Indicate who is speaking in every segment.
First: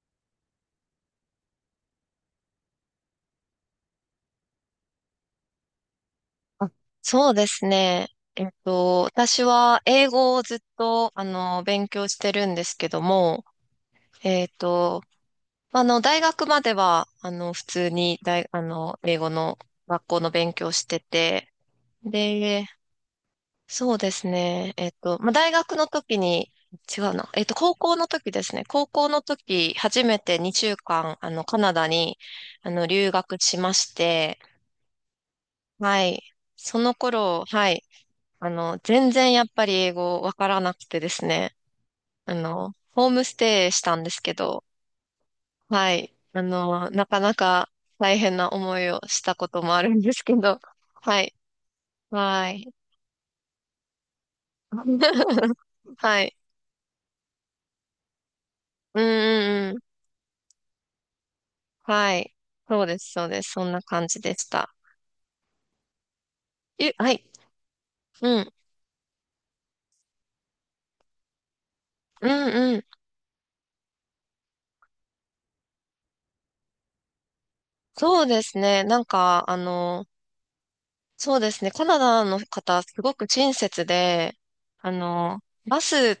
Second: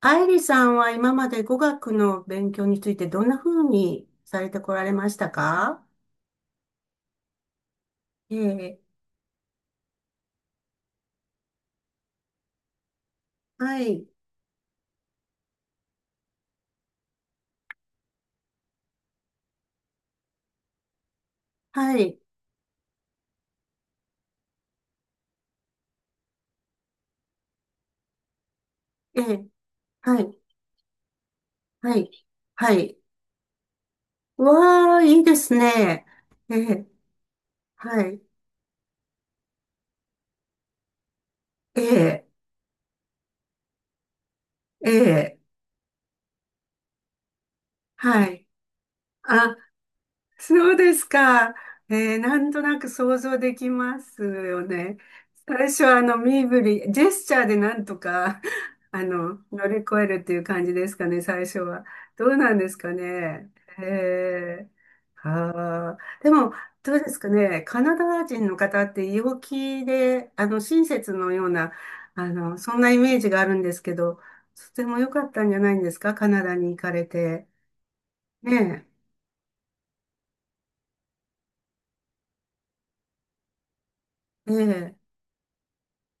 Speaker 1: アイリさんは今まで語学の勉強についてどんな風にされてこられましたか？
Speaker 2: あそうですね。
Speaker 1: ええ、
Speaker 2: 私は英語をずっと、勉強してるんですけども、
Speaker 1: はい、
Speaker 2: えっと、大学までは、普通に大、あの、英語の学校の勉強してて、
Speaker 1: はい、
Speaker 2: で、そうですね。まあ、大学の時に、違うな。えっと、高校の時ですね。高校
Speaker 1: え
Speaker 2: の
Speaker 1: え、
Speaker 2: 時、初め
Speaker 1: はい、
Speaker 2: て2週間、カナダ
Speaker 1: はい、
Speaker 2: に、
Speaker 1: はい。
Speaker 2: 留学しまして、
Speaker 1: わあ、いいです
Speaker 2: は
Speaker 1: ね。
Speaker 2: い。
Speaker 1: え
Speaker 2: そ
Speaker 1: え、
Speaker 2: の頃、はい。
Speaker 1: はい、
Speaker 2: 全然やっぱり英語わからなくてですね。
Speaker 1: ええ、
Speaker 2: ホームステイしたんですけど、
Speaker 1: ええ、
Speaker 2: はい。なかなか大
Speaker 1: は
Speaker 2: 変
Speaker 1: い。
Speaker 2: な思いをしたこ
Speaker 1: あ、
Speaker 2: ともあるんですけ ど、
Speaker 1: そうです
Speaker 2: はい。
Speaker 1: か。ねえー、なん
Speaker 2: は
Speaker 1: と
Speaker 2: い。
Speaker 1: なく想像できますよね。最初は
Speaker 2: はい。
Speaker 1: 身振り、ジェスチャーでなんとか、
Speaker 2: うん
Speaker 1: 乗
Speaker 2: うんう
Speaker 1: り
Speaker 2: ん。
Speaker 1: 越えるっていう感じですかね、最初は。
Speaker 2: は
Speaker 1: ど
Speaker 2: い。
Speaker 1: うなんです
Speaker 2: そう
Speaker 1: か
Speaker 2: です、そうで
Speaker 1: ね。
Speaker 2: す。そんな感じでした。
Speaker 1: はあ、でも、ど
Speaker 2: え、
Speaker 1: うで
Speaker 2: は
Speaker 1: す
Speaker 2: い。
Speaker 1: かね。カナダ
Speaker 2: う
Speaker 1: 人
Speaker 2: ん。
Speaker 1: の方って陽気で、親切のような、
Speaker 2: うん
Speaker 1: そ
Speaker 2: う
Speaker 1: ん
Speaker 2: ん。
Speaker 1: なイメージがあるんですけど、とても良かったんじゃないんですか、カナダに行かれて。
Speaker 2: そうですね。
Speaker 1: ね
Speaker 2: なんか、そうですね。カナダの方、すごく親切で、
Speaker 1: え、え
Speaker 2: あ
Speaker 1: え。
Speaker 2: の、バス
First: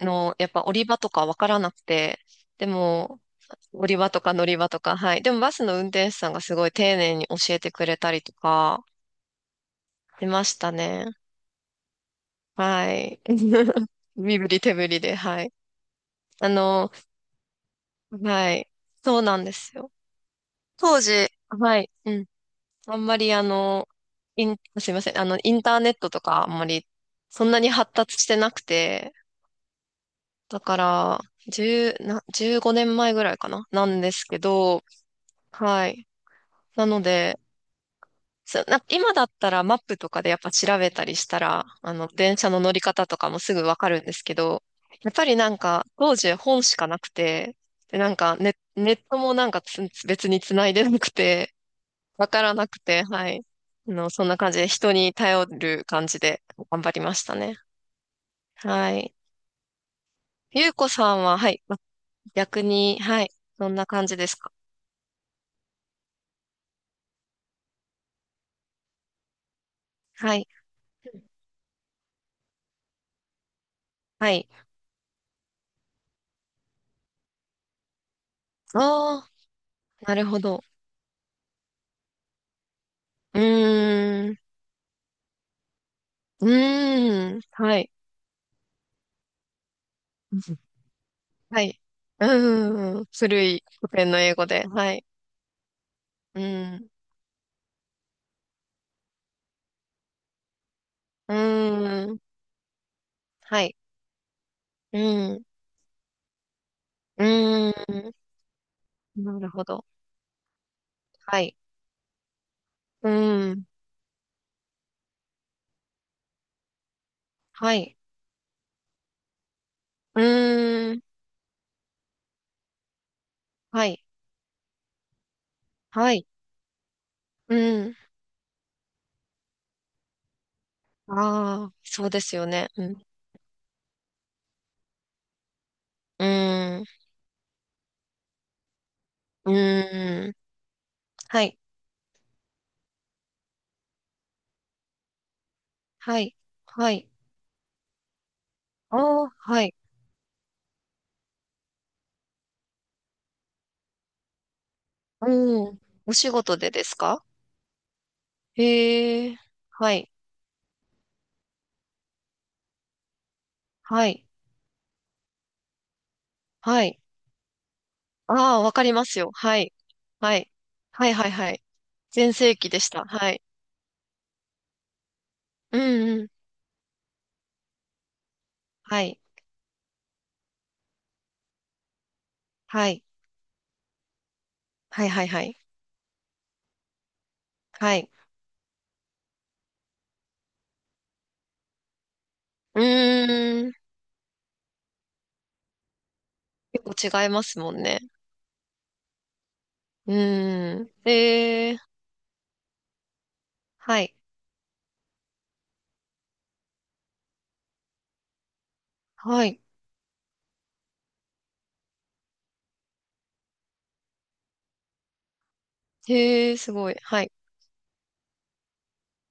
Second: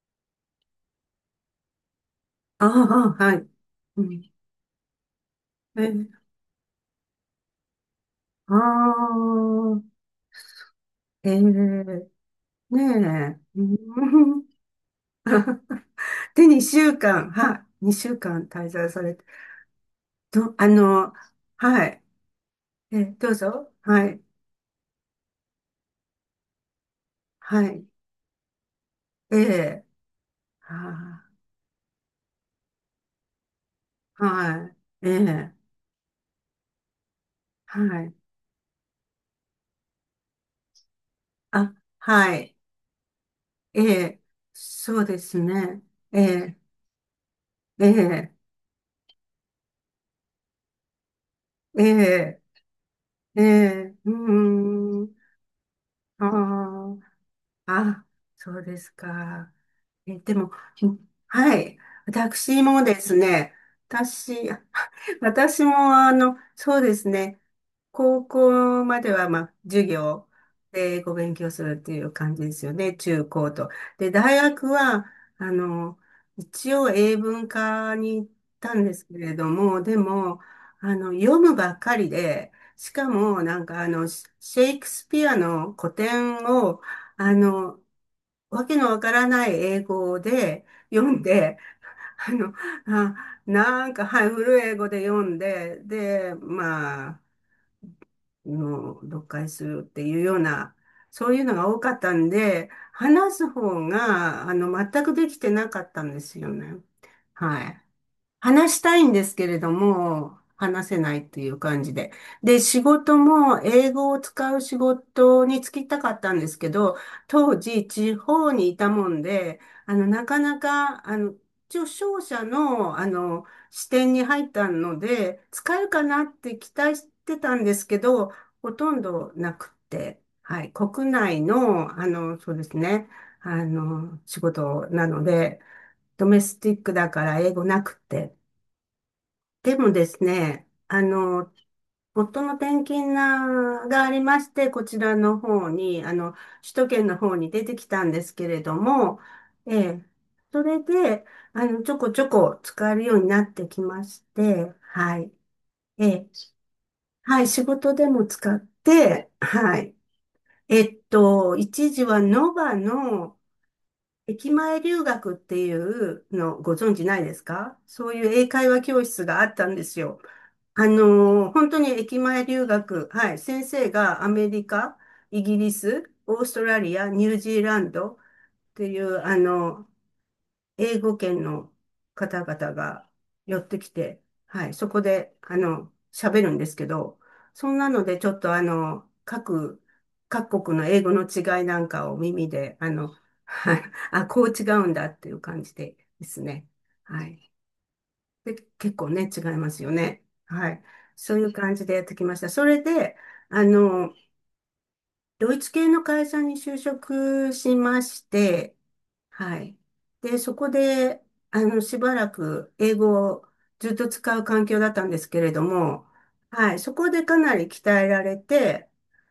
Speaker 2: の、やっぱ降り場とかわからなくて、
Speaker 1: あ
Speaker 2: でも、
Speaker 1: あ、はい。
Speaker 2: 降り
Speaker 1: う
Speaker 2: 場と
Speaker 1: ん、
Speaker 2: か乗り場とか、はい。でもバスの
Speaker 1: え
Speaker 2: 運転
Speaker 1: ー、
Speaker 2: 手さんがすごい丁寧に教えてくれたりと
Speaker 1: あ
Speaker 2: か、
Speaker 1: あ、
Speaker 2: 出ましたね。
Speaker 1: えー、ね
Speaker 2: はい。
Speaker 1: え、う
Speaker 2: 身
Speaker 1: ん、
Speaker 2: 振り手振りで、はい。
Speaker 1: で、
Speaker 2: あ
Speaker 1: 2
Speaker 2: の、
Speaker 1: 週間、はい、2週間
Speaker 2: は
Speaker 1: 滞
Speaker 2: い。
Speaker 1: 在され
Speaker 2: そう
Speaker 1: て、
Speaker 2: なんですよ。
Speaker 1: ど、あ
Speaker 2: 当
Speaker 1: の、
Speaker 2: 時、は
Speaker 1: は
Speaker 2: い。
Speaker 1: い、
Speaker 2: うん。あんま
Speaker 1: ど
Speaker 2: り
Speaker 1: う
Speaker 2: あ
Speaker 1: ぞ、
Speaker 2: の、
Speaker 1: はい、
Speaker 2: イン、すいません。インターネットとかあんまりそんな
Speaker 1: は
Speaker 2: に
Speaker 1: い、
Speaker 2: 発達してなくて、
Speaker 1: ええ、
Speaker 2: だから、
Speaker 1: は
Speaker 2: 1な、15年前ぐらいかななんで
Speaker 1: あ、
Speaker 2: すけ
Speaker 1: はい、
Speaker 2: ど、
Speaker 1: ええ、
Speaker 2: はい。なので、
Speaker 1: はい、
Speaker 2: 今だったらマップとかでやっぱ調べたりしたら、
Speaker 1: あ、は
Speaker 2: 電車
Speaker 1: い、
Speaker 2: の乗り方とかもすぐわ
Speaker 1: え
Speaker 2: かるんで
Speaker 1: え、
Speaker 2: すけど、
Speaker 1: そう
Speaker 2: やっ
Speaker 1: で
Speaker 2: ぱり
Speaker 1: す
Speaker 2: なん
Speaker 1: ね、
Speaker 2: か、当
Speaker 1: え
Speaker 2: 時
Speaker 1: え、
Speaker 2: 本しかなくて、
Speaker 1: え
Speaker 2: で、
Speaker 1: え、
Speaker 2: ネットもなんかつ別に繋いでなくて、
Speaker 1: え
Speaker 2: わか
Speaker 1: え、
Speaker 2: らなくて、は
Speaker 1: え
Speaker 2: い。
Speaker 1: え、うー
Speaker 2: そんな感じで人に
Speaker 1: ん、
Speaker 2: 頼る感じで頑張
Speaker 1: あ
Speaker 2: りましたね。
Speaker 1: あ、あ、そうで
Speaker 2: は
Speaker 1: す
Speaker 2: い。
Speaker 1: か。でも、
Speaker 2: ゆうこさんは、は
Speaker 1: は
Speaker 2: い。
Speaker 1: い。私
Speaker 2: 逆
Speaker 1: もで
Speaker 2: に、
Speaker 1: す
Speaker 2: はい。
Speaker 1: ね、
Speaker 2: どんな感じです
Speaker 1: 私、
Speaker 2: か？
Speaker 1: 私も、そうですね、高校までは、まあ、授業
Speaker 2: はい、
Speaker 1: でご勉強するっていう感じですよね、中高と。で、
Speaker 2: は
Speaker 1: 大
Speaker 2: い。
Speaker 1: 学は、あの、一応英文科に行ったんですけ
Speaker 2: ああ、
Speaker 1: れども、で
Speaker 2: なる
Speaker 1: も、
Speaker 2: ほど。
Speaker 1: 読むばっかりで、しか
Speaker 2: う
Speaker 1: も、なんか、シ
Speaker 2: ーん、
Speaker 1: ェイクスピアの古典
Speaker 2: う
Speaker 1: を、あ
Speaker 2: ーん、は
Speaker 1: の、
Speaker 2: い。
Speaker 1: わけのわからない英語
Speaker 2: うん。
Speaker 1: で読んで、
Speaker 2: はい。
Speaker 1: あの、
Speaker 2: うーん、
Speaker 1: あ、
Speaker 2: 古い
Speaker 1: な
Speaker 2: 古
Speaker 1: んか、
Speaker 2: 典の
Speaker 1: はい、
Speaker 2: 英語
Speaker 1: 古い
Speaker 2: で。
Speaker 1: 英語
Speaker 2: は
Speaker 1: で
Speaker 2: い。
Speaker 1: 読んで、で、
Speaker 2: うーん、
Speaker 1: まあ、読解するっていうような、そ
Speaker 2: う
Speaker 1: ういうのが多かっ
Speaker 2: ー
Speaker 1: た
Speaker 2: ん、
Speaker 1: んで、話す
Speaker 2: はい。
Speaker 1: 方が、
Speaker 2: う
Speaker 1: 全くで
Speaker 2: ー
Speaker 1: き
Speaker 2: ん、
Speaker 1: てなかったんですよね。
Speaker 2: う
Speaker 1: は
Speaker 2: ー
Speaker 1: い。
Speaker 2: ん、
Speaker 1: 話したいんです
Speaker 2: な
Speaker 1: け
Speaker 2: る
Speaker 1: れ
Speaker 2: ほ
Speaker 1: ど
Speaker 2: ど。
Speaker 1: も、話せないと
Speaker 2: は
Speaker 1: い
Speaker 2: い。
Speaker 1: う感じで。で、仕
Speaker 2: う
Speaker 1: 事
Speaker 2: ー
Speaker 1: も
Speaker 2: ん、
Speaker 1: 英語を使う仕事に就きたかったんですけど、当
Speaker 2: は
Speaker 1: 時
Speaker 2: い。
Speaker 1: 地方にいたもんで、
Speaker 2: う
Speaker 1: なかな
Speaker 2: ーん、
Speaker 1: か、一応商社の、
Speaker 2: は
Speaker 1: 視
Speaker 2: い。
Speaker 1: 点に入ったので、使えるか
Speaker 2: は
Speaker 1: な
Speaker 2: い。
Speaker 1: って期待してた
Speaker 2: う
Speaker 1: んです
Speaker 2: ーん、
Speaker 1: けど、ほとんどなくて、はい、国内
Speaker 2: ああ、
Speaker 1: の、
Speaker 2: そうですよ
Speaker 1: そうで
Speaker 2: ね。
Speaker 1: す
Speaker 2: うん、
Speaker 1: ね、仕事なので、
Speaker 2: う
Speaker 1: ドメスティ
Speaker 2: ー
Speaker 1: ッ
Speaker 2: ん、
Speaker 1: クだから英語なくて。
Speaker 2: う
Speaker 1: でもです
Speaker 2: ーん、
Speaker 1: ね、
Speaker 2: はい。
Speaker 1: 夫の転勤ながありまして、こちらの方に、
Speaker 2: はい。
Speaker 1: 首都
Speaker 2: は
Speaker 1: 圏
Speaker 2: い。
Speaker 1: の方に出てきたんですけれど
Speaker 2: あ
Speaker 1: も、
Speaker 2: あ、はい。
Speaker 1: ええ、それで、ちょこちょこ使えるようになってきまして、は
Speaker 2: う
Speaker 1: い。
Speaker 2: ーん、
Speaker 1: え
Speaker 2: お
Speaker 1: え、
Speaker 2: 仕事でですか？
Speaker 1: はい、仕事でも使っ
Speaker 2: へ
Speaker 1: て、
Speaker 2: え、
Speaker 1: は
Speaker 2: は
Speaker 1: い。
Speaker 2: い、
Speaker 1: 一時はノバの
Speaker 2: はい、
Speaker 1: 駅前留学っていうのご
Speaker 2: は
Speaker 1: 存
Speaker 2: い。
Speaker 1: 知ないですか？そういう英
Speaker 2: ああ、
Speaker 1: 会
Speaker 2: わ
Speaker 1: 話
Speaker 2: かり
Speaker 1: 教
Speaker 2: ます
Speaker 1: 室
Speaker 2: よ。
Speaker 1: があっ
Speaker 2: は
Speaker 1: た
Speaker 2: い、
Speaker 1: んですよ。
Speaker 2: はい、はい、はい、はい。
Speaker 1: 本当に駅
Speaker 2: 全
Speaker 1: 前
Speaker 2: 盛
Speaker 1: 留
Speaker 2: 期でした。
Speaker 1: 学、
Speaker 2: は
Speaker 1: はい、
Speaker 2: い。
Speaker 1: 先生がアメリカ、イギリ
Speaker 2: う
Speaker 1: ス、
Speaker 2: んうん。
Speaker 1: オーストラリア、ニュージーランドってい
Speaker 2: は
Speaker 1: う、
Speaker 2: い、
Speaker 1: 英語圏の方々
Speaker 2: はい、
Speaker 1: が寄ってきて、はい、そこ
Speaker 2: はい、はい、
Speaker 1: で、
Speaker 2: はい。
Speaker 1: 喋るんですけど、そんな
Speaker 2: は
Speaker 1: の
Speaker 2: い。
Speaker 1: で、ちょっと、各国の英語の違いなんかを耳で、
Speaker 2: うー
Speaker 1: はい、
Speaker 2: ん。
Speaker 1: あ、こう違うんだっていう感じでですね。
Speaker 2: 結構
Speaker 1: は
Speaker 2: 違いま
Speaker 1: い。
Speaker 2: すもんね。
Speaker 1: で、結構ね、違いますよ
Speaker 2: う
Speaker 1: ね。は
Speaker 2: ー
Speaker 1: い。
Speaker 2: ん。
Speaker 1: そういう
Speaker 2: へ
Speaker 1: 感
Speaker 2: え、
Speaker 1: じでやってきました。それで、あ
Speaker 2: は
Speaker 1: の、
Speaker 2: い、
Speaker 1: ドイツ系の会社に就職しまして、
Speaker 2: は
Speaker 1: は
Speaker 2: い。
Speaker 1: い。で、そこで、しばらく英語をずっと使う環境だったんですけれども、
Speaker 2: へえ、す
Speaker 1: はい。
Speaker 2: ご
Speaker 1: そ
Speaker 2: い。
Speaker 1: こ
Speaker 2: は
Speaker 1: で
Speaker 2: い。
Speaker 1: かなり鍛えられて、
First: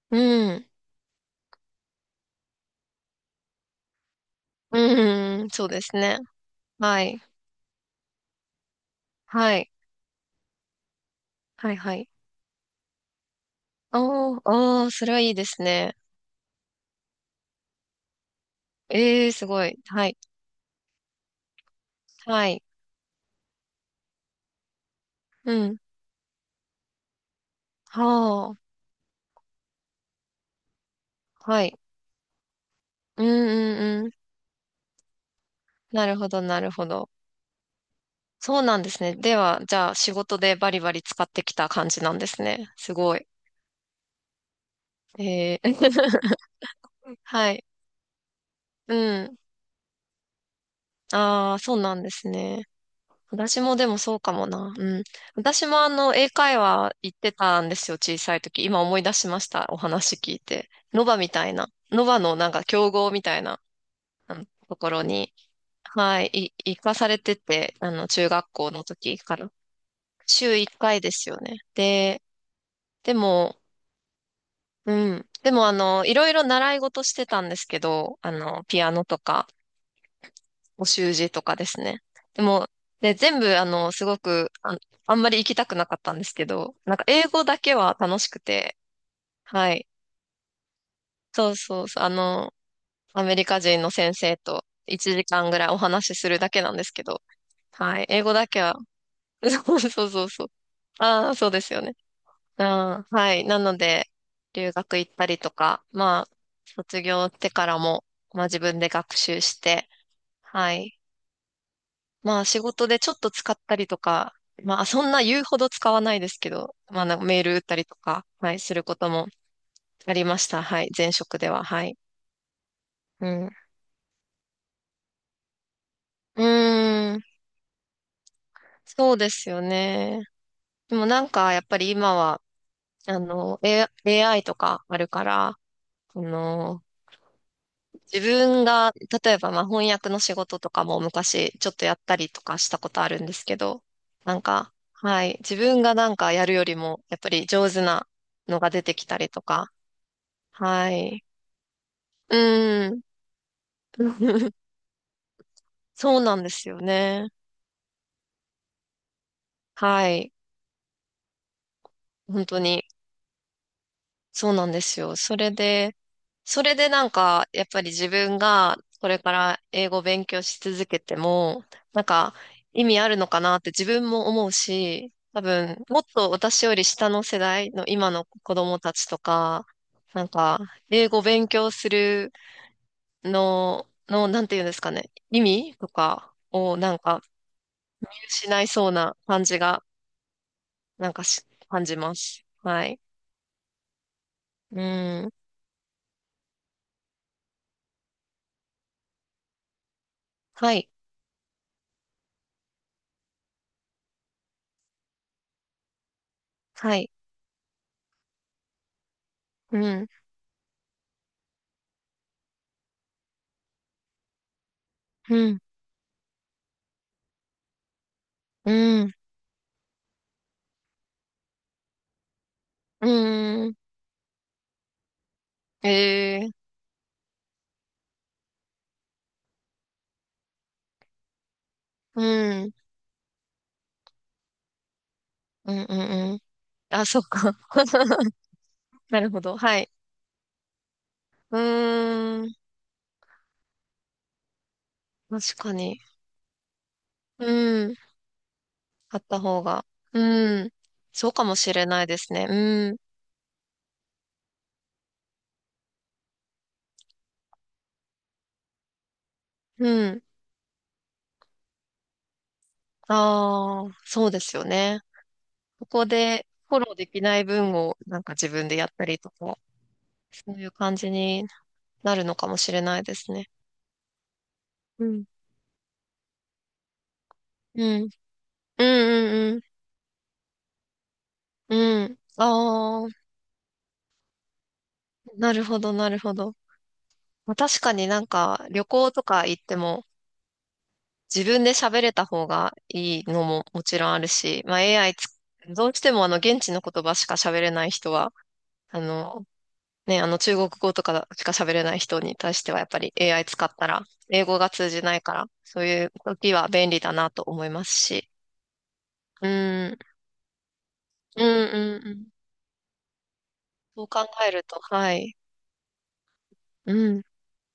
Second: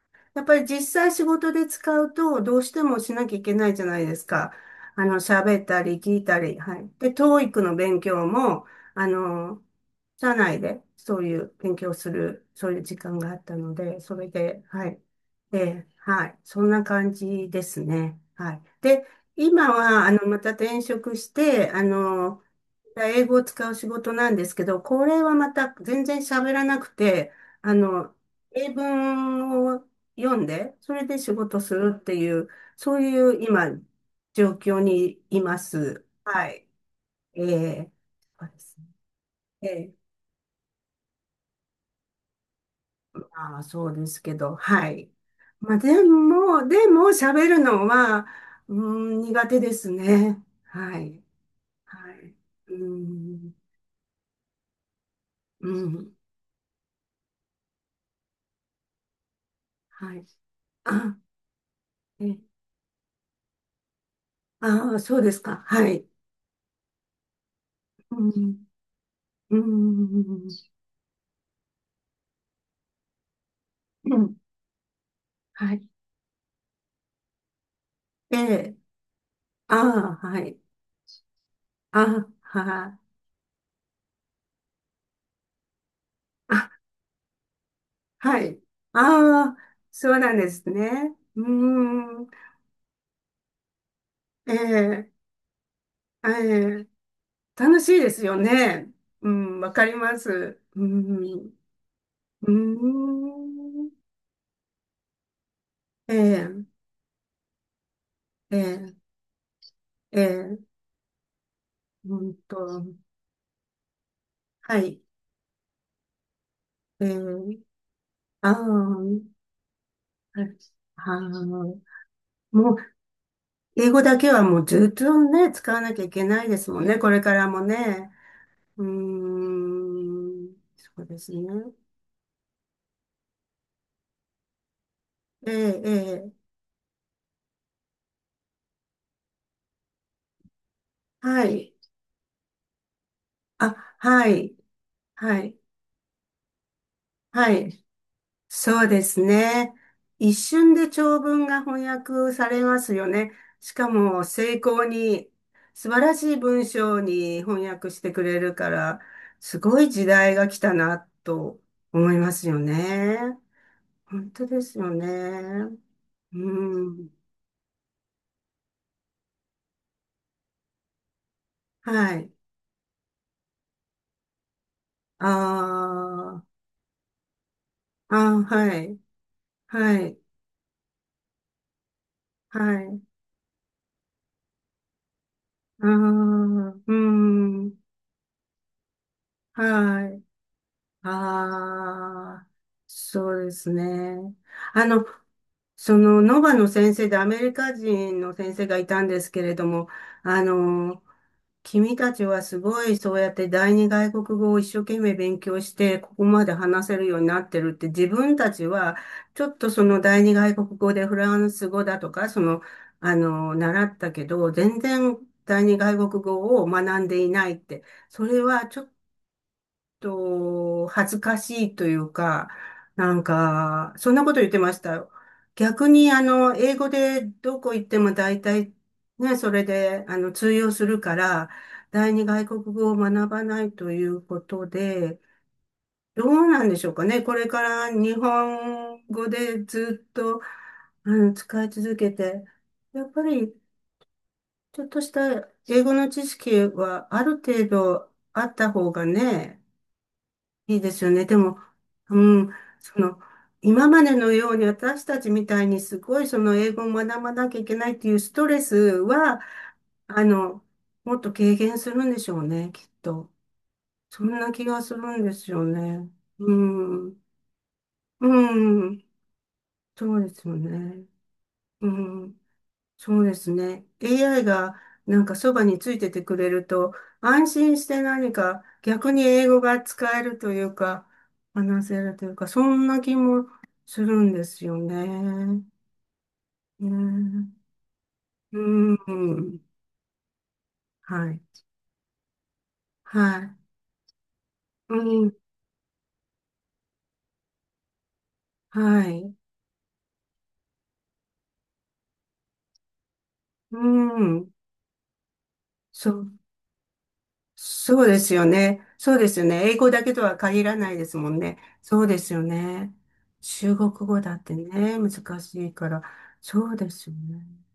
Speaker 2: う
Speaker 1: やっぱり
Speaker 2: ん。
Speaker 1: 実際仕事で使うと、どうしてもしなきゃいけないじゃないですか。
Speaker 2: うーん、
Speaker 1: 喋っ
Speaker 2: そう
Speaker 1: た
Speaker 2: です
Speaker 1: り聞
Speaker 2: ね。
Speaker 1: いたり、はい。
Speaker 2: は
Speaker 1: で、
Speaker 2: い、
Speaker 1: TO の勉強も、あ
Speaker 2: は
Speaker 1: の、
Speaker 2: い、
Speaker 1: 社内でそういう
Speaker 2: は
Speaker 1: 勉
Speaker 2: い、
Speaker 1: 強
Speaker 2: は
Speaker 1: す
Speaker 2: い。
Speaker 1: る、そういう時間があったの
Speaker 2: あ
Speaker 1: で、それ
Speaker 2: あ、
Speaker 1: で、
Speaker 2: あ
Speaker 1: は
Speaker 2: あ、
Speaker 1: い。
Speaker 2: それはいいです
Speaker 1: で、
Speaker 2: ね。
Speaker 1: はい。そんな感じですね。はい。で、
Speaker 2: ええ、すご
Speaker 1: 今
Speaker 2: い。
Speaker 1: は、
Speaker 2: はい、
Speaker 1: また転職して、
Speaker 2: はい。
Speaker 1: 英語を使う仕事なんですけど、これはま
Speaker 2: う
Speaker 1: た
Speaker 2: ん。
Speaker 1: 全然喋らなくて、あの、
Speaker 2: は
Speaker 1: 英
Speaker 2: あ、
Speaker 1: 文を読んで、それで仕事
Speaker 2: は
Speaker 1: す
Speaker 2: い。
Speaker 1: るっていう、そうい
Speaker 2: うん
Speaker 1: う今、
Speaker 2: うんうん。
Speaker 1: 状況にいます。
Speaker 2: なるほど、
Speaker 1: は
Speaker 2: な
Speaker 1: い。
Speaker 2: るほど。
Speaker 1: ええ、そうで
Speaker 2: そう
Speaker 1: す
Speaker 2: なん
Speaker 1: ね。
Speaker 2: ですね。では、
Speaker 1: え
Speaker 2: じゃ
Speaker 1: え、
Speaker 2: あ、仕事でバリバリ使ってきた感じなんですね。すごい。
Speaker 1: まあそうですけど、はい。
Speaker 2: え
Speaker 1: まあで
Speaker 2: ー
Speaker 1: も、喋
Speaker 2: は
Speaker 1: る
Speaker 2: い。
Speaker 1: のは、う
Speaker 2: う
Speaker 1: ん、
Speaker 2: ん。
Speaker 1: 苦手ですね。はい。
Speaker 2: ああ、そうなんで
Speaker 1: は
Speaker 2: す
Speaker 1: い。
Speaker 2: ね。
Speaker 1: うん、
Speaker 2: 私もでもそうかもな。うん。私
Speaker 1: う
Speaker 2: も
Speaker 1: ん、
Speaker 2: 英会話行ってたんですよ、小さい時。今思い出しました。お
Speaker 1: は
Speaker 2: 話
Speaker 1: い。
Speaker 2: 聞いて。ノ
Speaker 1: あ、
Speaker 2: バみたいな。ノバ
Speaker 1: ええ、
Speaker 2: のなんか競合みたいな、あのとこ
Speaker 1: ああ、
Speaker 2: ろ
Speaker 1: そうで
Speaker 2: に、
Speaker 1: すか。はい。
Speaker 2: はい、行かされてて、
Speaker 1: う
Speaker 2: 中学
Speaker 1: ん、
Speaker 2: 校の時から。
Speaker 1: う
Speaker 2: 週1
Speaker 1: ん、
Speaker 2: 回ですよね。で、でも、
Speaker 1: うん、
Speaker 2: うん。でも、
Speaker 1: はい。
Speaker 2: いろいろ習い事してたんですけど、
Speaker 1: ええ、
Speaker 2: ピアノとか、
Speaker 1: ああ、はい。
Speaker 2: お習字とかですね。
Speaker 1: あ
Speaker 2: で
Speaker 1: あ、
Speaker 2: も、
Speaker 1: はい。
Speaker 2: で、全部、あの、すごく、あ、あんまり行きたくなかったんですけ
Speaker 1: あ、
Speaker 2: ど、なんか、英語だけは楽しく
Speaker 1: はい。
Speaker 2: て、
Speaker 1: ああ、
Speaker 2: はい。
Speaker 1: そうなんですね。う
Speaker 2: そうそうそう、
Speaker 1: ん、
Speaker 2: アメリカ人の先生
Speaker 1: え
Speaker 2: と
Speaker 1: え、
Speaker 2: 1時間ぐらいお話し
Speaker 1: え
Speaker 2: するだけなんで
Speaker 1: え、
Speaker 2: すけど、
Speaker 1: 楽しい
Speaker 2: はい。
Speaker 1: で
Speaker 2: 英
Speaker 1: す
Speaker 2: 語
Speaker 1: よ
Speaker 2: だけは、
Speaker 1: ね。うん、わ
Speaker 2: そう
Speaker 1: か
Speaker 2: そ
Speaker 1: り
Speaker 2: う
Speaker 1: ま
Speaker 2: そうそう。
Speaker 1: す。う
Speaker 2: ああ、そう
Speaker 1: ん、
Speaker 2: ですよね。
Speaker 1: う
Speaker 2: あー、はい。なの
Speaker 1: ん、
Speaker 2: で、留学行ったりとか、
Speaker 1: え
Speaker 2: まあ、
Speaker 1: え、
Speaker 2: 卒業してからも、まあ
Speaker 1: え
Speaker 2: 自分で
Speaker 1: え、
Speaker 2: 学習して、
Speaker 1: ええ、
Speaker 2: はい。
Speaker 1: ん
Speaker 2: まあ仕
Speaker 1: と。
Speaker 2: 事でちょっと使ったりとか、
Speaker 1: は
Speaker 2: まあ
Speaker 1: い。
Speaker 2: そんな言うほど使わないですけど、ま
Speaker 1: え
Speaker 2: あなんかメール打っ
Speaker 1: え、
Speaker 2: たりとか、
Speaker 1: あ
Speaker 2: は
Speaker 1: あ、
Speaker 2: い、すること
Speaker 1: は
Speaker 2: もありま
Speaker 1: い。
Speaker 2: した。はい。前
Speaker 1: ああ、
Speaker 2: 職では、
Speaker 1: も
Speaker 2: はい。
Speaker 1: う
Speaker 2: うん。
Speaker 1: 英語だけはもうずっとね、使わなきゃいけ
Speaker 2: う
Speaker 1: ないですもんね、こ
Speaker 2: ー
Speaker 1: れ
Speaker 2: ん、
Speaker 1: からもね。うー
Speaker 2: そうですよね。
Speaker 1: ん、
Speaker 2: で
Speaker 1: そう
Speaker 2: も
Speaker 1: で
Speaker 2: なん
Speaker 1: すね。
Speaker 2: か、やっぱり今は、AI とかあるから、
Speaker 1: ええ、え
Speaker 2: あ
Speaker 1: え、
Speaker 2: の、自分が、例えばまあ翻訳の仕事とかも
Speaker 1: は
Speaker 2: 昔ちょ
Speaker 1: い。
Speaker 2: っとやったりとかしたことあるんですけど、
Speaker 1: あ、は
Speaker 2: なん
Speaker 1: い、
Speaker 2: か、はい、
Speaker 1: は
Speaker 2: 自
Speaker 1: い、
Speaker 2: 分がなんかやるよりも、やっぱり
Speaker 1: は
Speaker 2: 上手
Speaker 1: い。
Speaker 2: なのが出
Speaker 1: そう
Speaker 2: て
Speaker 1: で
Speaker 2: きた
Speaker 1: す
Speaker 2: りとか、
Speaker 1: ね。一瞬で
Speaker 2: は
Speaker 1: 長
Speaker 2: い。
Speaker 1: 文が翻訳されま
Speaker 2: う
Speaker 1: す
Speaker 2: ん。
Speaker 1: よね。しかも、精巧に、素晴ら
Speaker 2: そう
Speaker 1: し
Speaker 2: な
Speaker 1: い
Speaker 2: んで
Speaker 1: 文
Speaker 2: すよ
Speaker 1: 章
Speaker 2: ね。
Speaker 1: に翻訳してくれるから、すごい時
Speaker 2: はい。
Speaker 1: 代が来たな、と思いま
Speaker 2: 本
Speaker 1: すよ
Speaker 2: 当に、
Speaker 1: ね。本当
Speaker 2: そう
Speaker 1: で
Speaker 2: なん
Speaker 1: す
Speaker 2: で
Speaker 1: よ
Speaker 2: すよ。それ
Speaker 1: ね。
Speaker 2: で、
Speaker 1: う
Speaker 2: それでな
Speaker 1: ん。
Speaker 2: んか、やっぱり自分がこれから英語を勉強し続けても、なん
Speaker 1: はい。
Speaker 2: か意味あるのかなって自分も思うし、
Speaker 1: あ
Speaker 2: 多分、もっと私より下の世代の今の
Speaker 1: あ、あー
Speaker 2: 子
Speaker 1: は
Speaker 2: 供た
Speaker 1: い。
Speaker 2: ちとか、
Speaker 1: はい。
Speaker 2: なんか、英語勉強する
Speaker 1: はい。
Speaker 2: の、なんていうんですかね、意味
Speaker 1: あ
Speaker 2: とか
Speaker 1: あ、
Speaker 2: をな
Speaker 1: う
Speaker 2: んか
Speaker 1: ん。
Speaker 2: 見失いそうな感じが、
Speaker 1: はい。
Speaker 2: なんかし、感じま
Speaker 1: あ
Speaker 2: す。
Speaker 1: あ、
Speaker 2: はい。
Speaker 1: そうですね。
Speaker 2: う
Speaker 1: あの、
Speaker 2: ん。
Speaker 1: その、ノバの先生でアメリカ人の先生がいたんですけれども、あ
Speaker 2: はい。
Speaker 1: の、君たちはすごいそうやって第二外国語を一生懸命勉強してここまで話
Speaker 2: は
Speaker 1: せる
Speaker 2: い。
Speaker 1: ようになってるって自分たちはちょっと
Speaker 2: う
Speaker 1: その
Speaker 2: ん。
Speaker 1: 第二外国語でフランス語だとかその習ったけど全然
Speaker 2: うん。
Speaker 1: 第二外国語を学んでいないってそれはちょっ
Speaker 2: うん。
Speaker 1: と、恥ずかしいというか、なん
Speaker 2: うん。
Speaker 1: か、そんなこと言ってました。逆に、
Speaker 2: ええ。
Speaker 1: 英語でどこ行っても大体、ね、それで、通用するから、第
Speaker 2: う
Speaker 1: 二外
Speaker 2: ん、
Speaker 1: 国
Speaker 2: うん、
Speaker 1: 語を学ばないということで、
Speaker 2: うん、
Speaker 1: ど
Speaker 2: うん。
Speaker 1: うなんでしょうか
Speaker 2: あ、そ
Speaker 1: ね。
Speaker 2: っ
Speaker 1: これ
Speaker 2: か。
Speaker 1: から日 本
Speaker 2: な
Speaker 1: 語
Speaker 2: るほど。
Speaker 1: で
Speaker 2: はい。
Speaker 1: ずっと、
Speaker 2: う
Speaker 1: 使い続けて、
Speaker 2: ーん、
Speaker 1: やっぱり、ちょっとした
Speaker 2: 確か
Speaker 1: 英語
Speaker 2: に。
Speaker 1: の知識はある程
Speaker 2: うん、
Speaker 1: 度あった方が
Speaker 2: あった
Speaker 1: ね、
Speaker 2: 方が。うん、
Speaker 1: いいですよね。
Speaker 2: そう
Speaker 1: で
Speaker 2: かも
Speaker 1: も、
Speaker 2: しれないです
Speaker 1: う
Speaker 2: ね。
Speaker 1: ん、
Speaker 2: うん、
Speaker 1: その、今までのように私たちみたいにすごいその英語を学ばなきゃいけないっていうストレスは、
Speaker 2: うん。
Speaker 1: あの、もっと軽減するんでしょうね、きっと。
Speaker 2: ああ、
Speaker 1: そ
Speaker 2: そ
Speaker 1: ん
Speaker 2: うで
Speaker 1: な
Speaker 2: すよ
Speaker 1: 気がす
Speaker 2: ね。
Speaker 1: るんですよ
Speaker 2: ここ
Speaker 1: ね。
Speaker 2: で
Speaker 1: う
Speaker 2: フォローで
Speaker 1: ん、
Speaker 2: きない分をなんか自分でや
Speaker 1: う
Speaker 2: っ
Speaker 1: ん、
Speaker 2: たりとか、
Speaker 1: そうです
Speaker 2: そう
Speaker 1: よ
Speaker 2: いう感
Speaker 1: ね。
Speaker 2: じに
Speaker 1: う
Speaker 2: なるの
Speaker 1: ん、
Speaker 2: かもしれないで
Speaker 1: そう
Speaker 2: す
Speaker 1: です
Speaker 2: ね。
Speaker 1: ね。AI が
Speaker 2: う
Speaker 1: なん
Speaker 2: ん、
Speaker 1: かそばについててくれると、安心
Speaker 2: う
Speaker 1: して
Speaker 2: ん、
Speaker 1: 何か
Speaker 2: うん、う
Speaker 1: 逆に英
Speaker 2: ん、う
Speaker 1: 語
Speaker 2: ん。
Speaker 1: が使えるというか、
Speaker 2: う
Speaker 1: 話せる
Speaker 2: ん。
Speaker 1: というか、そんな
Speaker 2: あ
Speaker 1: 気
Speaker 2: あ、
Speaker 1: もするんですよ
Speaker 2: な
Speaker 1: ね。
Speaker 2: るほど、なるほど。
Speaker 1: うん。
Speaker 2: まあ確かになん
Speaker 1: う
Speaker 2: か旅行とか行
Speaker 1: ん。
Speaker 2: っても
Speaker 1: はい。
Speaker 2: 自分で喋れた方が
Speaker 1: は
Speaker 2: いいの
Speaker 1: い。
Speaker 2: ももちろんあるし、ま
Speaker 1: う
Speaker 2: あ AI つ、
Speaker 1: ん。
Speaker 2: どうしてもあの現地の言葉しか喋れない人は、あ
Speaker 1: はい。
Speaker 2: のね、あの中国語とかしか喋れない人に対してはやっぱり AI 使っ
Speaker 1: う
Speaker 2: たら英
Speaker 1: ん。
Speaker 2: 語が通じないから、そうい
Speaker 1: そ
Speaker 2: う
Speaker 1: う、
Speaker 2: 時は便利だなと思います
Speaker 1: そうで
Speaker 2: し。
Speaker 1: すよね。そうですよ
Speaker 2: うん、
Speaker 1: ね。英語
Speaker 2: うん、
Speaker 1: だけとは限らないですもん
Speaker 2: うん、
Speaker 1: ね。そう
Speaker 2: う
Speaker 1: で
Speaker 2: ん。
Speaker 1: すよね。中国
Speaker 2: そう
Speaker 1: 語
Speaker 2: 考
Speaker 1: だっ
Speaker 2: え
Speaker 1: て
Speaker 2: ると、
Speaker 1: ね、
Speaker 2: はい。
Speaker 1: 難しいから。そうで
Speaker 2: う
Speaker 1: すよ
Speaker 2: ん。
Speaker 1: ね。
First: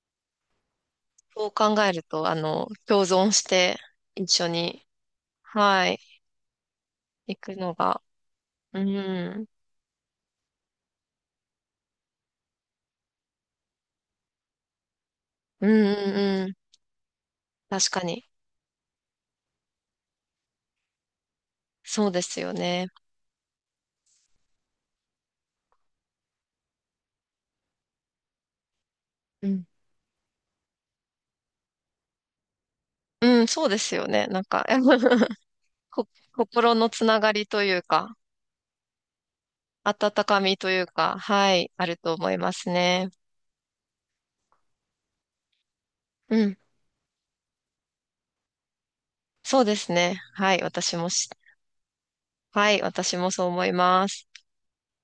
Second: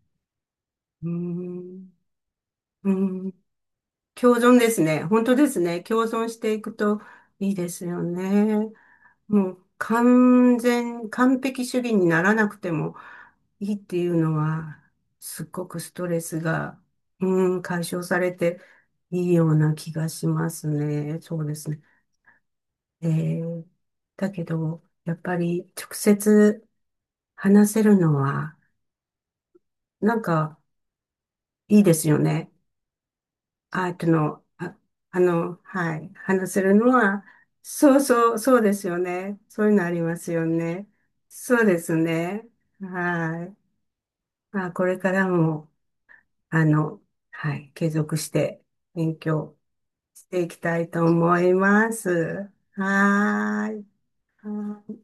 Speaker 1: うー
Speaker 2: そう考え
Speaker 1: ん、
Speaker 2: ると、
Speaker 1: う
Speaker 2: 共
Speaker 1: ーん、
Speaker 2: 存して一
Speaker 1: 共
Speaker 2: 緒
Speaker 1: 存です
Speaker 2: に、
Speaker 1: ね。本当ですね。
Speaker 2: はい、
Speaker 1: 共存していくと
Speaker 2: 行
Speaker 1: いい
Speaker 2: く
Speaker 1: で
Speaker 2: の
Speaker 1: すよ
Speaker 2: が、
Speaker 1: ね。
Speaker 2: うん。
Speaker 1: もう完璧主義にならなくてもいいっていうのは、すっご
Speaker 2: うん
Speaker 1: く
Speaker 2: う
Speaker 1: ストレス
Speaker 2: んうん。
Speaker 1: が、うん、解
Speaker 2: 確
Speaker 1: 消
Speaker 2: か
Speaker 1: さ
Speaker 2: に。
Speaker 1: れていいような気がしますね。そうですね。
Speaker 2: そうですよね。
Speaker 1: えーだけど、やっぱり直接話せるのは、
Speaker 2: うん。
Speaker 1: なんかいいですよね。
Speaker 2: うん、そうで
Speaker 1: ア
Speaker 2: す
Speaker 1: ート
Speaker 2: よね。な
Speaker 1: の、
Speaker 2: んか、
Speaker 1: あ、は
Speaker 2: こ、
Speaker 1: い、話せ
Speaker 2: 心
Speaker 1: るの
Speaker 2: のつな
Speaker 1: は、
Speaker 2: がりという
Speaker 1: そう
Speaker 2: か、
Speaker 1: そう、そうですよね。そういうのありま
Speaker 2: 温
Speaker 1: す
Speaker 2: か
Speaker 1: よ
Speaker 2: みとい
Speaker 1: ね。
Speaker 2: うか、は
Speaker 1: そう
Speaker 2: い、
Speaker 1: で
Speaker 2: あ
Speaker 1: す
Speaker 2: ると思い
Speaker 1: ね。
Speaker 2: ますね。
Speaker 1: はい。まあ、これからも、
Speaker 2: うん。
Speaker 1: あの、はい、継続して勉強
Speaker 2: そうですね。
Speaker 1: してい
Speaker 2: は
Speaker 1: き
Speaker 2: い、
Speaker 1: たい
Speaker 2: 私
Speaker 1: と
Speaker 2: もし、
Speaker 1: 思います。
Speaker 2: はい、私もそう思
Speaker 1: は
Speaker 2: い
Speaker 1: ーい。
Speaker 2: ます。
Speaker 1: はーい